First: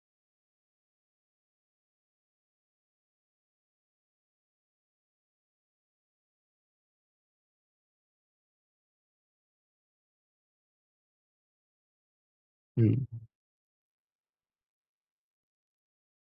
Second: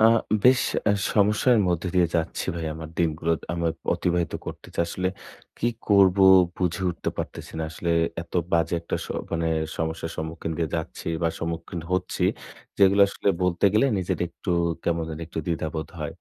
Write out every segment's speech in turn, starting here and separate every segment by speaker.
Speaker 1: আ বেশ সমস্যার মধ্যে দিয়ে যাচ্ছি ভাই, আমার দিনগুলো আমি অতিবাহিত করতেছি। আসলে কি করব বুঝে উঠতে পারতেছি না। আসলে এত বাজে একটা স মানে সমস্যার সম্মুখীন দিয়ে যাচ্ছি বা সম্মুখীন হচ্ছি,
Speaker 2: হুম,
Speaker 1: যেগুলো আসলে বলতে গেলে নিজের একটু কেমন জানি একটু দ্বিধাবোধ হয়।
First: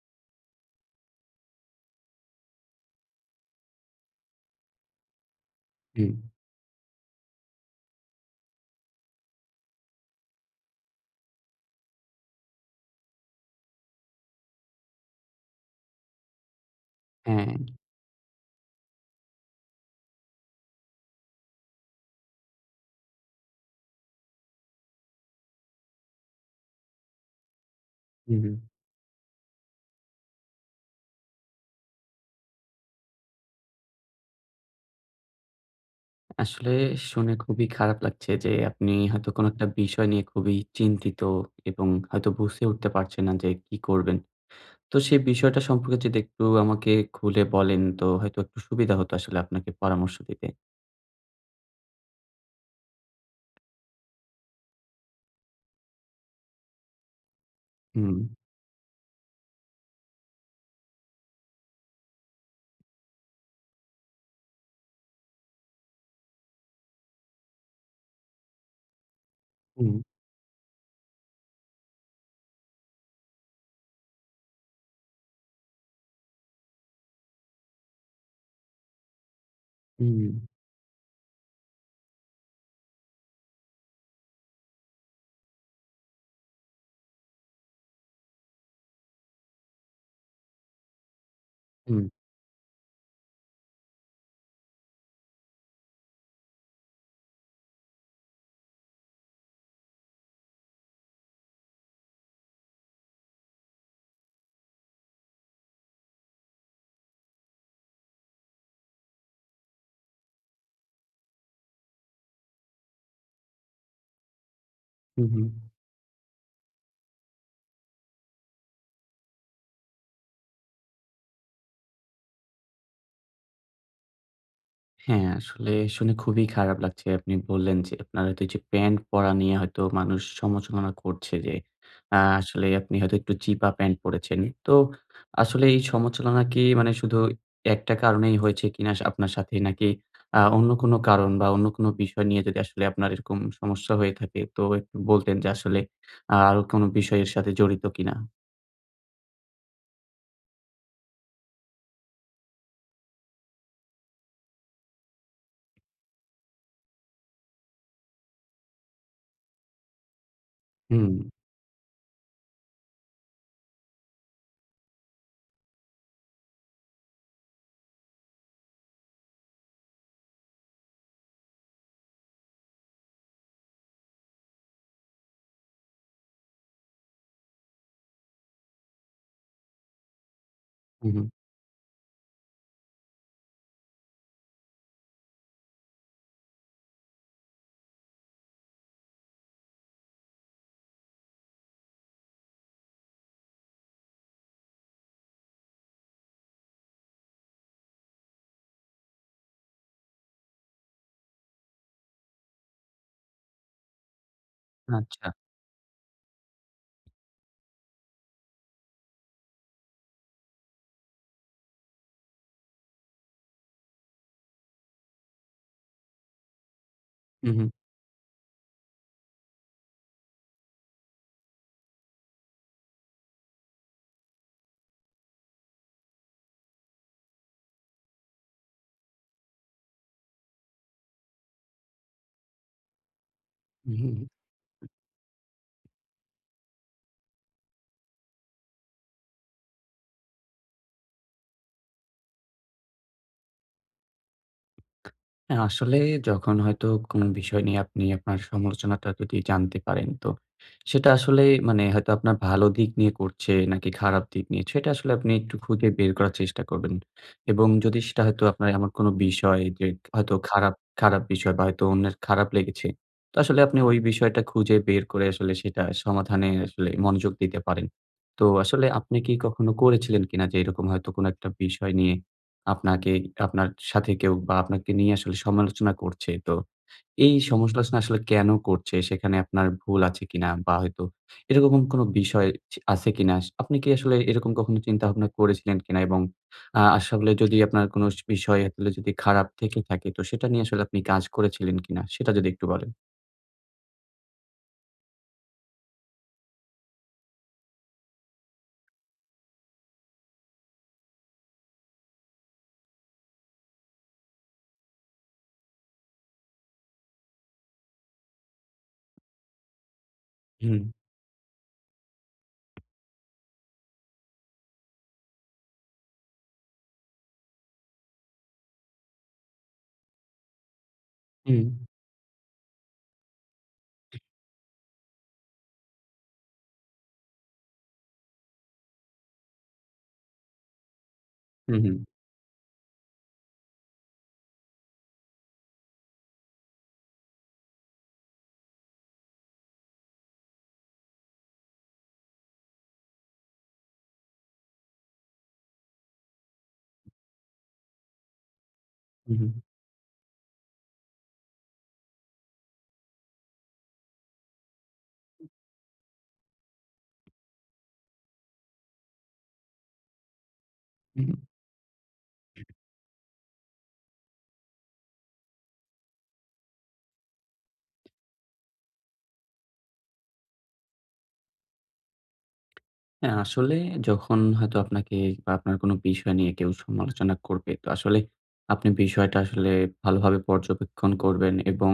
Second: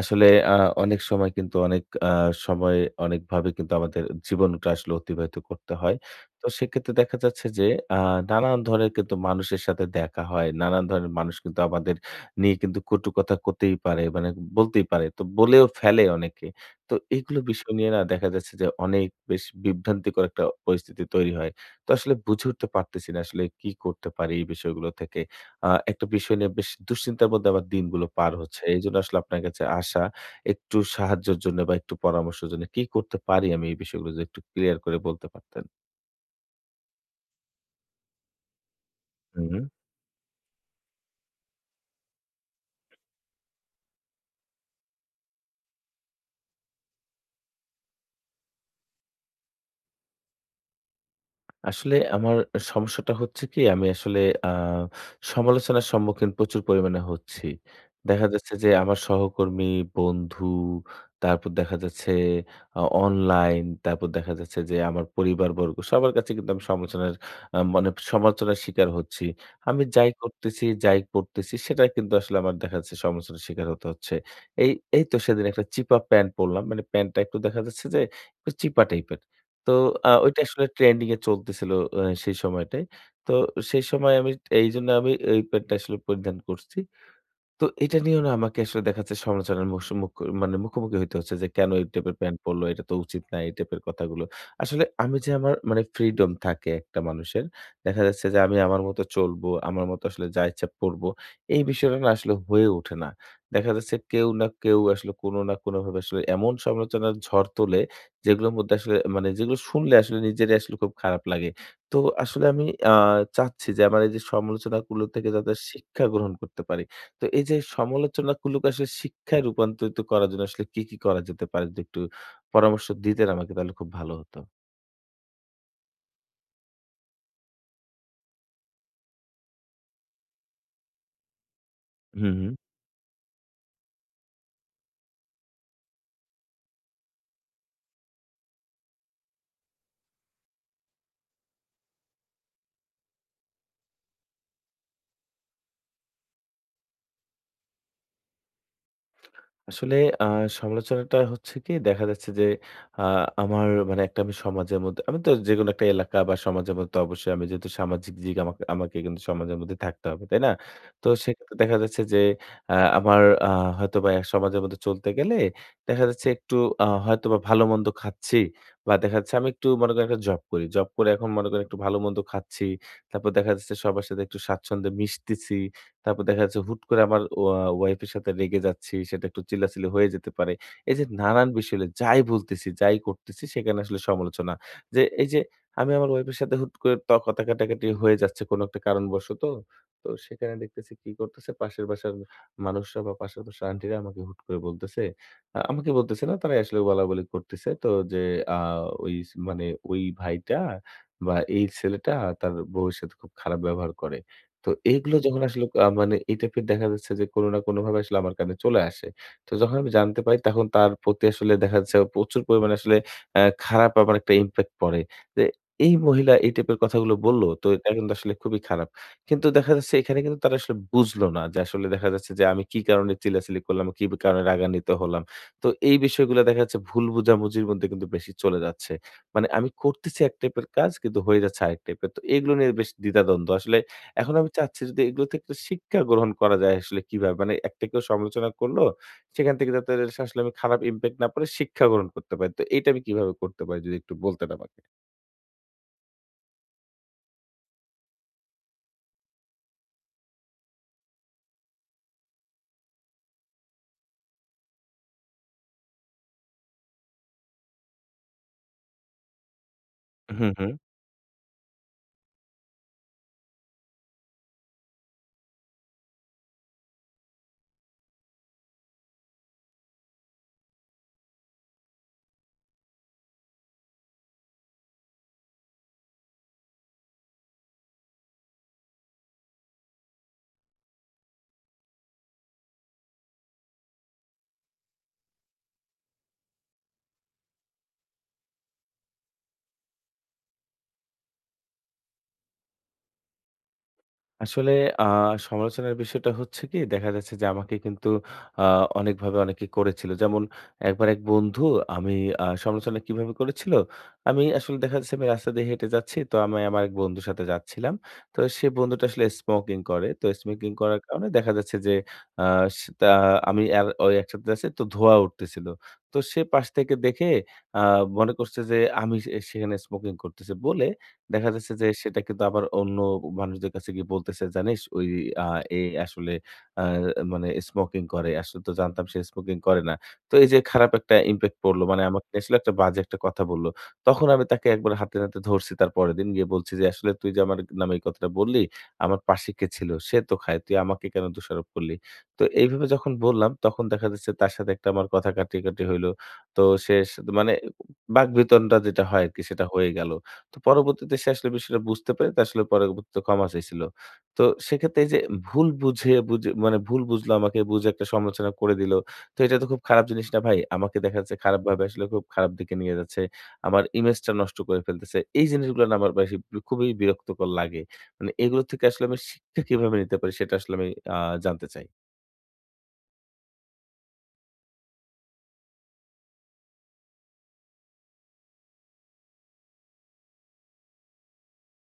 Speaker 1: আসলে আ অনেক সময় কিন্তু অনেক আ সময় অনেকভাবে কিন্তু আমাদের জীবনটা আসলে অতিবাহিত করতে হয়।
Speaker 2: হুম,
Speaker 1: তো সেক্ষেত্রে দেখা যাচ্ছে যে আ নানান ধরনের কিন্তু মানুষের সাথে দেখা হয়। নানান ধরনের মানুষ কিন্তু আমাদের নিয়ে কিন্তু কটু কথা করতেই পারে, মানে বলতেই পারে। তো বলেও ফেলে অনেকে। তো এইগুলো
Speaker 2: হ্যাঁ।
Speaker 1: বিষয় নিয়ে না দেখা যাচ্ছে যে অনেক বেশ বিভ্রান্তিকর একটা পরিস্থিতি তৈরি হয়। তো আসলে বুঝে উঠতে পারতেছি না আসলে কি করতে পারি এই বিষয়গুলো থেকে। একটা বিষয় নিয়ে বেশ দুশ্চিন্তার মধ্যে আমার দিনগুলো পার
Speaker 2: হুম, হুম।
Speaker 1: হচ্ছে। এজন্য আসলে আপনার কাছে আসা একটু সাহায্যের জন্য বা একটু পরামর্শের জন্য, কি করতে পারি আমি এই বিষয়গুলো যদি একটু ক্লিয়ার করে বলতে পারতেন?
Speaker 2: আসলে শুনে খুবই খারাপ লাগছে যে আপনি হয়তো কোনো
Speaker 1: হুম।
Speaker 2: একটা বিষয় নিয়ে খুবই চিন্তিত এবং হয়তো বুঝে উঠতে পারছেন না যে কি করবেন। তো সেই বিষয়টা সম্পর্কে যদি একটু আমাকে খুলে বলেন তো হয়তো একটু সুবিধা হতো আসলে আপনাকে পরামর্শ দিতে।
Speaker 1: আসলে আমার সমস্যাটা হচ্ছে কি, আমি আসলে আ সমালোচনার সম্মুখীন প্রচুর পরিমাণে হচ্ছি।
Speaker 2: হুম,
Speaker 1: দেখা যাচ্ছে যে আমার সহকর্মী, বন্ধু, তারপর দেখা যাচ্ছে অনলাইন, তারপর দেখা যাচ্ছে যে আমার পরিবারবর্গ সবার কাছে কিন্তু আমি সমালোচনার আ মানে সমালোচনার শিকার হচ্ছি। আমি
Speaker 2: হুম,
Speaker 1: যাই করতেছি, যাই পড়তেছি সেটা কিন্তু আসলে আমার দেখা যাচ্ছে সমালোচনার শিকার হতে হচ্ছে। এই এই তো সেদিন একটা চিপা প্যান্ট পড়লাম। মানে প্যান্টটা একটু দেখা যাচ্ছে যে একটু চিপা টাইপের। তো
Speaker 2: হুম,
Speaker 1: ওইটা আসলে ট্রেন্ডিং এ চলতেছিল সেই সময়টায়। তো সেই সময় আমি এইজন্য আমি এই প্যান্টটা আসলে পরিধান করছি। তো এটা নিয়েও না আমাকে আসলে দেখা যাচ্ছে সমালোচনার মুস মুখ মানে মুখোমুখি হইতে হচ্ছে যে কেন এই
Speaker 2: হুম,
Speaker 1: টাইপের প্যান্ট পরলো, এটা তো উচিত না, এই টাইপের কথাগুলো। আসলে আমি যে আমার মানে ফ্রিডম থাকে একটা মানুষের। দেখা যাচ্ছে যে আমি আমার মতো চলবো, আমার মতো আসলে যা ইচ্ছা পরবো। এই বিষয়টা না আসলে হয়ে ওঠে না। দেখা যাচ্ছে কেউ না কেউ আসলে কোনো না কোনোভাবে আসলে এমন সমালোচনার ঝড় তোলে যেগুলোর মধ্যে আসলে মানে যেগুলো শুনলে আসলে নিজেরই আসলে খুব খারাপ লাগে। তো আসলে আমি আ চাচ্ছি যে আমার এই যে সমালোচনাগুলো
Speaker 2: হুম,
Speaker 1: থেকে
Speaker 2: হুম।
Speaker 1: যাতে শিক্ষা গ্রহণ করতে পারি। তো এই যে সমালোচনা গুলোকে আসলে শিক্ষায় রূপান্তরিত করার জন্য আসলে কি, কি করা যেতে পারে? যদি একটু পরামর্শ দিতেন আমাকে তাহলে খুব ভালো হতো।
Speaker 2: হ্যাঁ, আসলে শুনে খুবই খারাপ লাগছে। আপনি বললেন যে আপনার হয়তো এই যে প্যান্ট পরা নিয়ে হয়তো মানুষ সমালোচনা করছে যে
Speaker 1: হুম, হুম।
Speaker 2: আসলে আপনি হয়তো একটু চিপা প্যান্ট পড়েছেন। তো আসলে এই সমালোচনা কি মানে শুধু একটা কারণেই হয়েছে কিনা আপনার সাথে? নাকি অন্য কোনো কারণ বা অন্য কোনো বিষয় নিয়ে যদি আসলে আপনার এরকম সমস্যা হয়ে থাকে তো একটু বলতেন যে আসলে আরো কোনো বিষয়ের সাথে জড়িত কিনা?
Speaker 1: আসলে আ সমালোচনাটা হচ্ছে কি, দেখা যাচ্ছে যে আ আমার মানে একটা আমি সমাজের মধ্যে, আমি তো যেকোনো একটা এলাকা বা সমাজের মধ্যে তো অবশ্যই আমি যেহেতু সামাজিক দিক, আমাকে আমাকে কিন্তু সমাজের মধ্যে থাকতে হবে, তাই না? তো
Speaker 2: হুম,
Speaker 1: সেক্ষেত্রে দেখা যাচ্ছে যে আমার আ হয়তোবা সমাজের মধ্যে চলতে গেলে দেখা যাচ্ছে একটু হয়তোবা ভালো-মন্দ খাচ্ছি, বা দেখা যাচ্ছে আমি একটু মনে করেন একটা জব করি। জব করে এখন মনে করেন একটু ভালো-মন্দ খাচ্ছি। তারপর দেখা যাচ্ছে সবার সাথে একটু স্বাচ্ছন্দ্যে মিশতেছি। তারপর দেখা যাচ্ছে হুট করে আমার ওয়াইফ এর সাথে রেগে যাচ্ছি, সেটা একটু চিল্লাচিল্লি হয়ে যেতে পারে। এই যে
Speaker 2: হুম, হুম।
Speaker 1: নানান বিষয় হলো, যাই বলতেছি, যাই করতেছি সেখানে আসলে সমালোচনা। যে এই যে আমি আমার ওয়াইফ এর সাথে হুট করে কথা কাটাকাটি হয়ে যাচ্ছে কোনো একটা কারণবশত। তো সেখানে দেখতেছি কি করতেছে পাশের বাসার মানুষরা বা পাশের বাসার আন্টিরা আমাকে হুট করে বলতেছে, আমাকে বলতেছে না, তারাই আসলে বলাবলি করতেছে। তো যে আ ওই স মানে ওই ভাইটা বা এই ছেলেটা তার বউয়ের সাথে খুব খারাপ ব্যবহার করে। তো এগুলো
Speaker 2: আচ্ছা।
Speaker 1: যখন আসলে মানে এই টাইপের দেখা যাচ্ছে যে কোনো না কোনোভাবে আসলে আমার কানে চলে আসে। তো যখন আমি জানতে পারি তখন তার প্রতি আসলে দেখা যাচ্ছে প্রচুর পরিমাণে আসলে খারাপ আমার একটা ইমপ্যাক্ট পড়ে। যে এই মহিলা এই টাইপের কথাগুলো বলল,
Speaker 2: হুম,
Speaker 1: তো
Speaker 2: হুম,
Speaker 1: এটা কিন্তু আসলে খুবই খারাপ। কিন্তু দেখা যাচ্ছে এখানে কিন্তু তারা আসলে বুঝলো না যে আসলে দেখা যাচ্ছে যে আমি কি কারণে চিল্লাচিল্লি করলাম, কি কারণে রাগান্বিত হলাম। তো এই বিষয়গুলো দেখা যাচ্ছে ভুল বোঝাবুঝির মধ্যে কিন্তু বেশি চলে যাচ্ছে। মানে আমি করতেছি এক টাইপের কাজ কিন্তু হয়ে যাচ্ছে আরেক টাইপের। তো এগুলো নিয়ে বেশ দ্বিধাদ্বন্দ্ব। আসলে
Speaker 2: হুম, হুম।
Speaker 1: এখন আমি চাচ্ছি যদি এগুলো থেকে একটু শিক্ষা গ্রহণ করা যায় আসলে কিভাবে? মানে একটা কেউ সমালোচনা করলো, সেখান থেকে যাতে আসলে আমি খারাপ ইমপ্যাক্ট না পড়ে শিক্ষা গ্রহণ করতে পারি। তো এইটা আমি কিভাবে করতে পারি যদি একটু বলতেন আমাকে?
Speaker 2: হ্যাঁ, আসলে যখন হয়তো কোনো বিষয় নিয়ে আপনি আপনার সমালোচনাটা যদি জানতে পারেন, তো সেটা আসলে মানে হয়তো আপনার ভালো দিক নিয়ে করছে নাকি খারাপ দিক নিয়ে, সেটা আসলে আপনি একটু খুঁজে বের করার চেষ্টা করবেন। এবং যদি সেটা হয়তো আপনার এমন কোনো বিষয় যে হয়তো
Speaker 1: হুম, হুম।
Speaker 2: খারাপ, খারাপ বিষয় বা হয়তো অন্যের খারাপ লেগেছে, তো আসলে আপনি ওই বিষয়টা খুঁজে বের করে আসলে সেটা সমাধানে আসলে মনোযোগ দিতে পারেন। তো আসলে আপনি কি কখনো করেছিলেন কিনা যে এরকম হয়তো কোনো একটা বিষয় নিয়ে আপনাকে আপনার সাথে কেউ বা আপনাকে নিয়ে আসলে সমালোচনা করছে। তো এই সমালোচনা আসলে কেন করছে? সেখানে আপনার ভুল আছে কিনা? বা হয়তো এরকম কোনো বিষয় আছে কিনা? আপনি কি আসলে এরকম কখনো চিন্তাভাবনা করেছিলেন কিনা? এবং আসলে যদি আপনার কোনো বিষয় আসলে যদি খারাপ থেকে থাকে, তো সেটা নিয়ে আসলে আপনি কাজ করেছিলেন কিনা? সেটা যদি একটু বলেন।
Speaker 1: আসলে আ সমালোচনার বিষয়টা হচ্ছে কি, দেখা যাচ্ছে যে আমাকে কিন্তু আ অনেকভাবে অনেকে করেছিল। যেমন একবার এক বন্ধু আমি সমালোচনা কিভাবে করেছিল? আমি আসলে দেখা যাচ্ছে আমি রাস্তা দিয়ে হেঁটে যাচ্ছি। তো আমি আমার এক বন্ধুর সাথে যাচ্ছিলাম। তো সে বন্ধুটা আসলে স্মোকিং করে। তো স্মোকিং
Speaker 2: হুম,
Speaker 1: করার কারণে দেখা যাচ্ছে যে আ সে তা আমি আর ওই একসাথে যাচ্ছি তো ধোঁয়া উঠতেছিল। তো সে পাশ থেকে দেখে আ মনে করছে যে আমি সেখানে স্মোকিং করতেছি বলে দেখা
Speaker 2: হুম,
Speaker 1: যাচ্ছে যে সেটা কিন্তু আবার অন্য মানুষদের কাছে গিয়ে বলতেছে, "জানিস ওই আ এ আসলে আ মানে স্মোকিং করে। আসলে তো জানতাম সে স্মোকিং করে না।" তো এই যে খারাপ একটা ইমপ্যাক্ট
Speaker 2: হুম,
Speaker 1: পড়লো।
Speaker 2: হুম,
Speaker 1: মানে আমাকে নিয়ে আসলে একটা বাজে একটা কথা বলল। তখন আমি তাকে একবার হাতে নাতে ধরছি, তার পরের দিন গিয়ে বলছি যে, "আসলে তুই যে আমার নামে এই কথাটা বললি, আমার পাশে কে ছিল? সে তো খায়। তুই আমাকে কেন দোষারোপ করলি?" তো এইভাবে যখন বললাম তখন দেখা যাচ্ছে তার সাথে একটা আমার কথা কাটাকাটি হইলো। তো সে স মানে বাকবিতণ্ডা যেটা হয় আরকি
Speaker 2: হুম,
Speaker 1: সেটা হয়ে গেল। তো পরবর্তীতে সে আসলে বিষয়টা বুঝতে পেরে তা আসলে পরবর্তীতে ক্ষমা চাইছিল। তো সেক্ষেত্রে এই যে ভুল বুঝলো আমাকে, বুঝে একটা সমালোচনা করে দিলো। তো এটা তো খুব খারাপ জিনিস না ভাই? আমাকে দেখা
Speaker 2: হুম।
Speaker 1: যাচ্ছে খারাপভাবে আসলে খুব খারাপ দিকে নিয়ে যাচ্ছে। আমার ইমেজটা নষ্ট করে ফেলতেছে। এই জিনিসগুলো না আমার বেশি খুবই বিরক্তকর লাগে। মানে এগুলো থেকে আসলে আমি শিক্ষা কিভাবে নিতে পারি সেটা আসলে আমি আ জানতে চাই।
Speaker 2: হ্যাঁ, আসলে যখন হয়তো আপনাকে বা আপনার কোনো বিষয় নিয়ে কেউ সমালোচনা করবে, তো আসলে আপনি বিষয়টা আসলে ভালোভাবে পর্যবেক্ষণ করবেন এবং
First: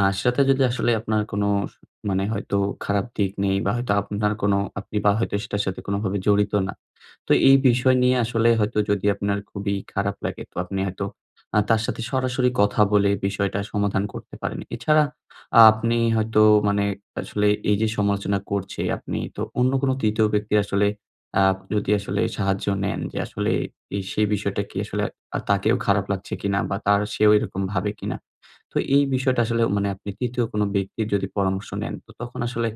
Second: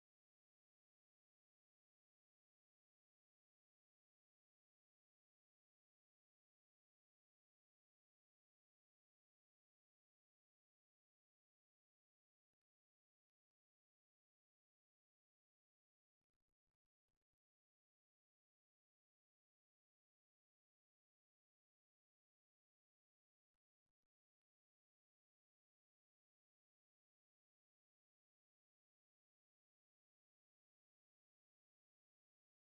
Speaker 2: সেটাতে যদি আসলে আপনার কোনো মানে হয়তো খারাপ দিক নেই বা হয়তো আপনার কোনো আপনি বা হয়তো সেটার সাথে কোনোভাবে জড়িত না। তো এই বিষয় নিয়ে আসলে হয়তো যদি আপনার খুবই খারাপ লাগে, তো আপনি হয়তো তার সাথে সরাসরি কথা বলে বিষয়টা সমাধান করতে পারেন। এছাড়া আপনি হয়তো মানে আসলে এই যে সমালোচনা করছে, আপনি তো অন্য কোনো ৩য় ব্যক্তির আসলে আ যদি আসলে সাহায্য নেন যে আসলে এই সেই বিষয়টা কি আসলে তাকেও খারাপ লাগছে কিনা বা তার সেও এরকম ভাবে কিনা? তো এই বিষয়টা আসলে মানে আপনি ৩য় কোনো ব্যক্তির যদি পরামর্শ নেন, তো তখন আসলে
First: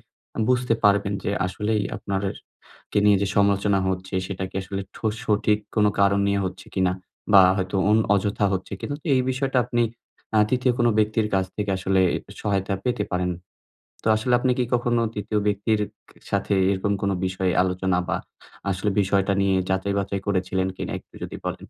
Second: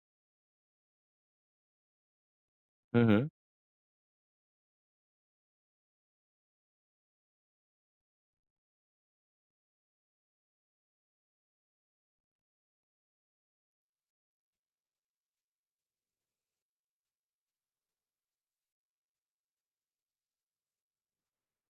Speaker 2: বুঝতে পারবেন যে আসলেই আপনার কে
Speaker 1: হু,
Speaker 2: নিয়ে
Speaker 1: হু।
Speaker 2: যে সমালোচনা হচ্ছে সেটা কি আসলে সঠিক কোনো কারণ নিয়ে হচ্ছে কিনা বা হয়তো অযথা হচ্ছে কিনা। তো এই বিষয়টা আপনি ৩য় কোনো ব্যক্তির কাছ থেকে আসলে সহায়তা পেতে পারেন। তো আসলে আপনি কি কখনো ৩য় ব্যক্তির সাথে এরকম কোনো বিষয়ে আলোচনা বা আসলে বিষয়টা নিয়ে যাচাই বাছাই করেছিলেন কিনা একটু যদি বলেন?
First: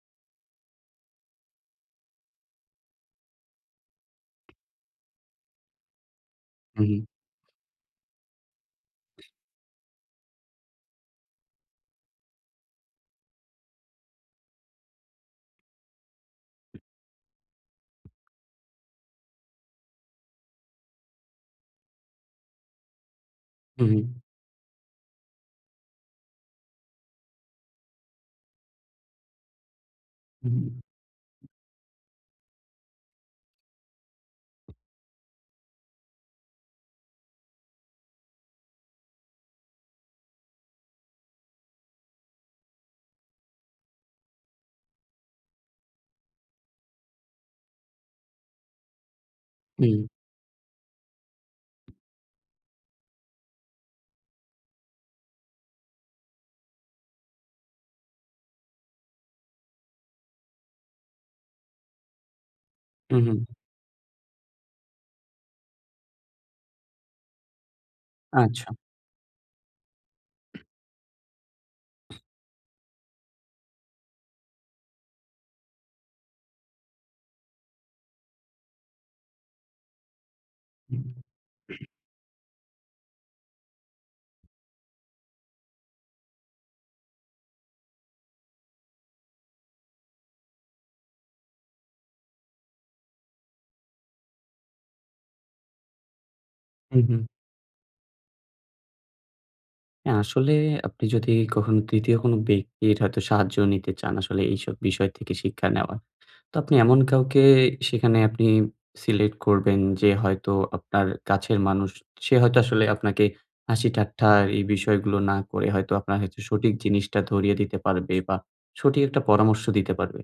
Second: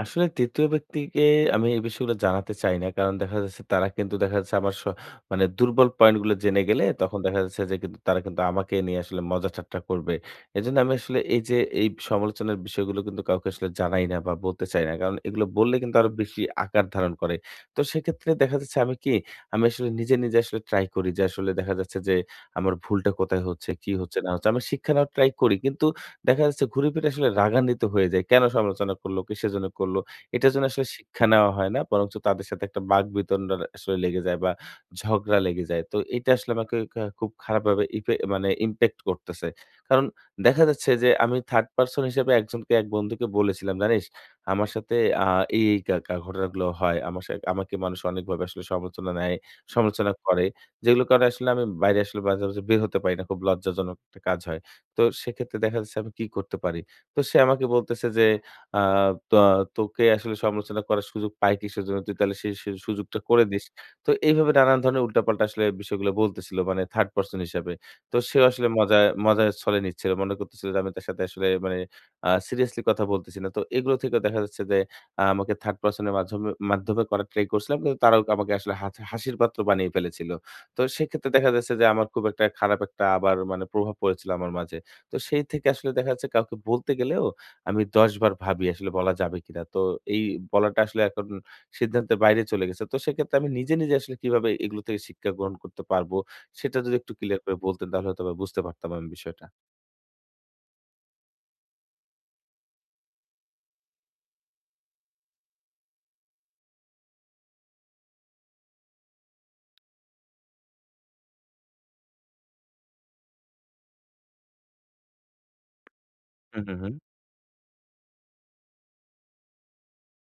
Speaker 1: আসলে ৩য় ব্যক্তিকে আমি এই বিষয়গুলো জানাতে চাই না। কারণ দেখা যাচ্ছে তারা কিন্তু দেখা যাচ্ছে আমার স মানে দুর্বল পয়েন্ট গুলো জেনে
Speaker 2: হু,
Speaker 1: গেলে
Speaker 2: হু,
Speaker 1: তখন দেখা যাচ্ছে যে কিন্তু তারা কিন্তু আমাকে নিয়ে আসলে মজা ঠাট্টা করবে। এজন্য আমি আসলে এই যে এই সমালোচনার বিষয়গুলো কিন্তু কাউকে আসলে জানাই না বা বলতে চাই না। কারণ এগুলো বললে কিন্তু আরো বেশি আকার ধারণ করে। তো সেক্ষেত্রে দেখা যাচ্ছে আমি কি, আমি আসলে নিজে, নিজে আসলে ট্রাই করি যে আসলে দেখা যাচ্ছে যে আমার ভুলটা কোথায় হচ্ছে,
Speaker 2: হু,
Speaker 1: কি
Speaker 2: হু,
Speaker 1: হচ্ছে না হচ্ছে। আমি শিক্ষা নেওয়ার ট্রাই করি। কিন্তু দেখা যাচ্ছে ঘুরেফিরে আসলে রাগান্বিত হয়ে যায়। কেন সমালোচনা করলো, কিসের জন্য করলো?
Speaker 2: হু,
Speaker 1: এটার জন্য আসলে শিক্ষা নেওয়া হয় না। বরঞ্চ তাদের সাথে একটা বাকবিতণ্ডা আসলে লেগে যায় বা ঝগড়া লেগে যায়। তো এটা আসলে আমাকে খুব খারাপভাবে ইফে মানে ইমপ্যাক্ট করতেছে। কারণ দেখা যাচ্ছে যে আমি থার্ড পারসন হিসেবে একজনকে এক বন্ধুকে বলেছিলাম, "জানিস আমার সাথে আ এই, এই কা কা ঘটনাগুলো হয়। আমার সা আমাকে মানুষ অনেকভাবে আসলে সমালোচনা নেয়,
Speaker 2: হু,
Speaker 1: সমালোচনা করে। যেগুলো কারণে আসলে আমি বাইরে আসলে মাঝে, মাঝে বের হতে পারি না। খুব লজ্জাজনক একটা কাজ হয়।" তো সেক্ষেত্রে দেখা যাচ্ছে আমি কি করতে পারি? তো সে আমাকে বলতেছে যে, আ "ত তোকে আসলে সমালোচনা করার সুযোগ পাই কিসের জন্য? তুই তাহলে সেই
Speaker 2: হু,
Speaker 1: সুযোগটা
Speaker 2: হু,
Speaker 1: করে দিস।" তো এইভাবে নানান ধরনের উল্টাপাল্টা আসলে বিষয়গুলো বলতেছিল মানে থার্ড পারসন হিসাবে। তো সেও
Speaker 2: আচ্ছা।
Speaker 1: আসলে মজার ছলে নিচ্ছিল। মনে করতেছিল যে আমি তার সাথে আসলে মানে সিরিয়াসলি কথা বলতেছি না। তো এগুলো থেকেও দেখা যাচ্ছে যে আমাকে থার্ড পারসন এর মাধ্যমে মাধ্যমে করার ট্রাই করছিলাম। কিন্তু তারাও আমাকে আসলে হাসির পাত্র বানিয়ে ফেলেছিল। তো
Speaker 2: হু।
Speaker 1: সেক্ষেত্রে দেখা যাচ্ছে যে আমার খুব একটা খারাপ একটা আবার মানে প্রভাব পড়েছিল আমার মাঝে। তো সেই থেকে আসলে দেখা যাচ্ছে কাউকে বলতে গেলেও আমি ১০ বার ভাবি আসলে বলা যাবে কিনা। তো এই বলাটা আসলে এখন সিদ্ধান্তের বাইরে চলে গেছে। তো সেক্ষেত্রে আমি নিজে, নিজে আসলে কিভাবে এগুলো থেকে শিক্ষা গ্রহণ করতে পারবো সেটা যদি
Speaker 2: হুম,
Speaker 1: একটু
Speaker 2: হুম।
Speaker 1: ক্লিয়ার করে বলতেন তাহলে হয়তোবা বুঝতে পারতাম আমি বিষয়টা।
Speaker 2: হ্যাঁ, আসলে আপনি যদি কখনো ৩য় কোনো ব্যক্তির হয়তো সাহায্য নিতে চান আসলে এইসব বিষয় থেকে শিক্ষা নেওয়ার। তো আপনি এমন কাউকে সেখানে আপনি সিলেক্ট করবেন যে হয়তো আপনার কাছের মানুষ। সে হয়তো আসলে আপনাকে হাসি-ঠাট্টা এই বিষয়গুলো না করে হয়তো আপনার হয়তো
Speaker 1: হু,
Speaker 2: সঠিক
Speaker 1: হু,
Speaker 2: জিনিসটা ধরিয়ে দিতে পারবে বা সঠিক একটা পরামর্শ দিতে পারবে।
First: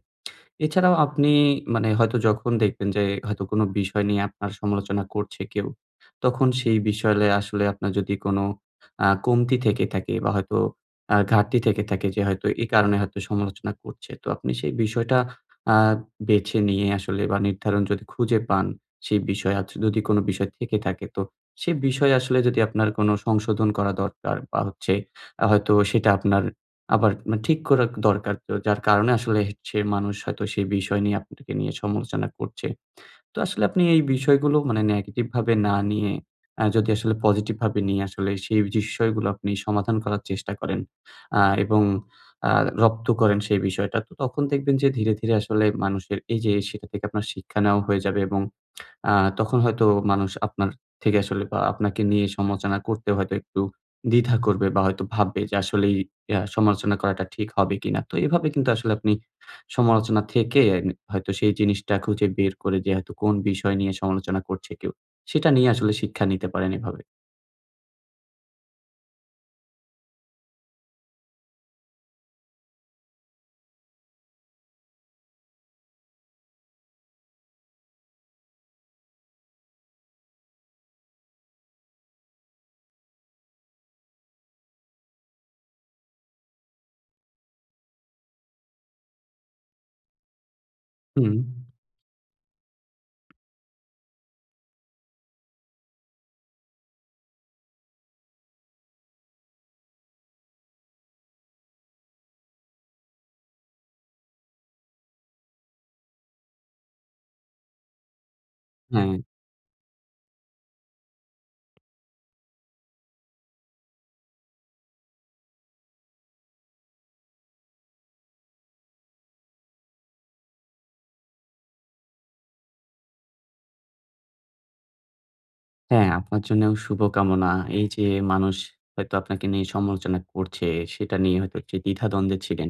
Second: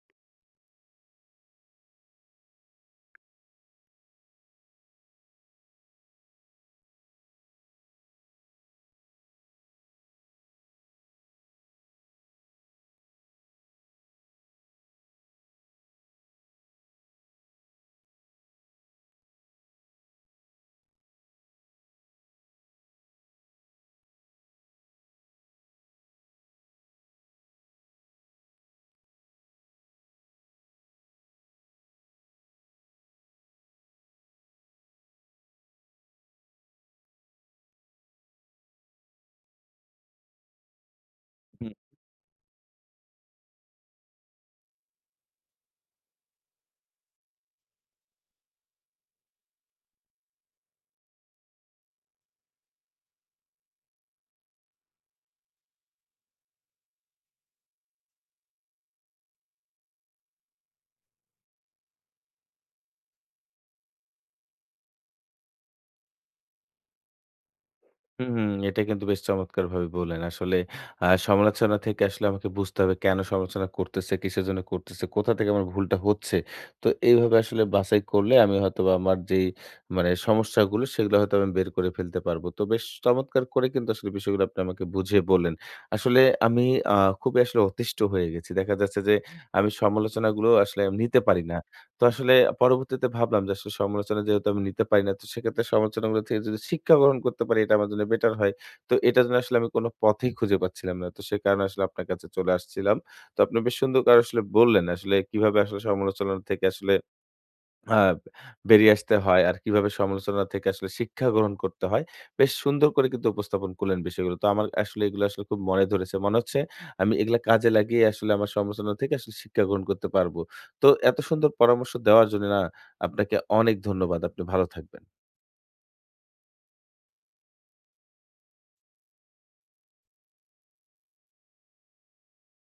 Speaker 2: এছাড়াও আপনি মানে হয়তো যখন দেখবেন যে হয়তো কোনো বিষয় নিয়ে আপনার সমালোচনা করছে কেউ, তখন সেই বিষয়ে আসলে আপনার যদি কোনো কমতি থেকে থাকে বা হয়তো ঘাটতি থেকে থাকে যে হয়তো এই কারণে হয়তো সমালোচনা করছে। তো আপনি সেই বিষয়টা আ বেছে নিয়ে আসলে বা নির্ধারণ যদি খুঁজে পান, সেই বিষয় যদি কোনো বিষয় থেকে থাকে তো সেই বিষয়ে আসলে যদি আপনার কোনো সংশোধন করা দরকার বা হচ্ছে হয়তো সেটা আপনার আবার ঠিক করা দরকার তো। যার কারণে আসলে হচ্ছে মানুষ হয়তো সেই বিষয় নিয়ে আপনাকে নিয়ে সমালোচনা করছে। তো আসলে আপনি এই বিষয়গুলো মানে নেগেটিভ ভাবে না নিয়ে যদি আসলে পজিটিভ ভাবে নিয়ে আসলে সেই বিষয়গুলো আপনি সমাধান করার চেষ্টা করেন
Speaker 1: হু।
Speaker 2: এবং আ রপ্ত করেন সেই বিষয়টা। তো তখন দেখবেন যে ধীরে, ধীরে আসলে মানুষের এই যে সেটা থেকে আপনার শিক্ষা নেওয়া হয়ে যাবে এবং আ তখন হয়তো মানুষ আপনার থেকে আসলে বা আপনাকে নিয়ে সমালোচনা করতে হয়তো একটু দ্বিধা করবে বা হয়তো ভাববে যে আসলেই সমালোচনা করাটা ঠিক হবে কিনা। তো এভাবে কিন্তু আসলে আপনি সমালোচনা থেকে হয়তো সেই জিনিসটা খুঁজে বের করে যে হয়তো কোন বিষয় নিয়ে সমালোচনা করছে কেউ, সেটা নিয়ে আসলে শিক্ষা নিতে পারেন এভাবে।
Speaker 1: হুম, হুম। এটা কিন্তু বেশ চমৎকারভাবে বললেন। আসলে সমালোচনা থেকে আসলে আমাকে বুঝতে হবে কেন সমালোচনা করতেছে, কিসের জন্য করতেছে, কোথা থেকে আমার ভুলটা হচ্ছে। তো এইভাবে আসলে বাছাই করলে আমি হয়তোবা আমার যেই মানে সমস্যাগুলো সেগুলো হয়তো আমি বের করে ফেলতে পারবো। তো বেশ চমৎকার করে কিন্তু আসলে বিষয়গুলো আপনি আমাকে বুঝিয়ে বললেন। আসলে আমি আ খুবই আসলে অতিষ্ঠ হয়ে গেছি। দেখা যাচ্ছে যে আমি সমালোচনাগুলো আসলে নিতে
Speaker 2: হুম।
Speaker 1: পারি না। তো আসলে পরবর্তীতে ভাবলাম যে আসলে সমালোচনা যেহেতু আমি নিতে পারি না, তো সেক্ষেত্রে সমালোচনাগুলো থেকে যদি শিক্ষা গ্রহণ করতে পারি এটা আমার জন্য বেটার হয়। তো এটার জন্য আসলে আমি কোন পথেই খুঁজে পাচ্ছিলাম না। তো সে কারণে আসলে আপনার কাছে চলে আসছিলাম। তো আপনি বেশ সুন্দর করে আসলে বললেন আসলে কিভাবে আসলে সমালোচনা থেকে আসলে আ বেরিয়ে
Speaker 2: হ্যাঁ,
Speaker 1: আসতে হয় আর কিভাবে সমালোচনা থেকে আসলে শিক্ষা গ্রহণ করতে হয়। বেশ সুন্দর করে কিন্তু উপস্থাপন করলেন বিষয়গুলো। তো আমার আসলে এগুলো আসলে খুব মনে ধরেছে। মনে হচ্ছে আমি এগুলা কাজে লাগিয়ে আসলে আমার সমালোচনা থেকে আসলে শিক্ষা গ্রহণ করতে পারব। তো এত সুন্দর পরামর্শ দেওয়ার জন্য না আপনাকে অনেক ধন্যবাদ। আপনি ভালো থাকবেন।
Speaker 2: হ্যাঁ, আপনার জন্যেও শুভকামনা। এই যে মানুষ হয়তো আপনাকে নিয়ে সমালোচনা করছে, সেটা নিয়ে হয়তো যে দ্বিধাদ্বন্দ্বে ছিলেন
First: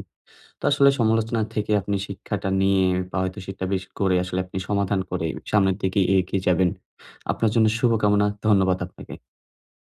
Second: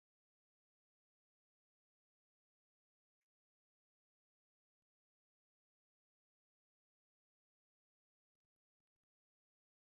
Speaker 2: তো আসলে সমালোচনা থেকে আপনি শিক্ষাটা নিয়ে বা হয়তো সেটা বেশ করে আসলে আপনি সমাধান করে সামনের দিকে এগিয়ে যাবেন। আপনার জন্য শুভকামনা। ধন্যবাদ আপনাকে।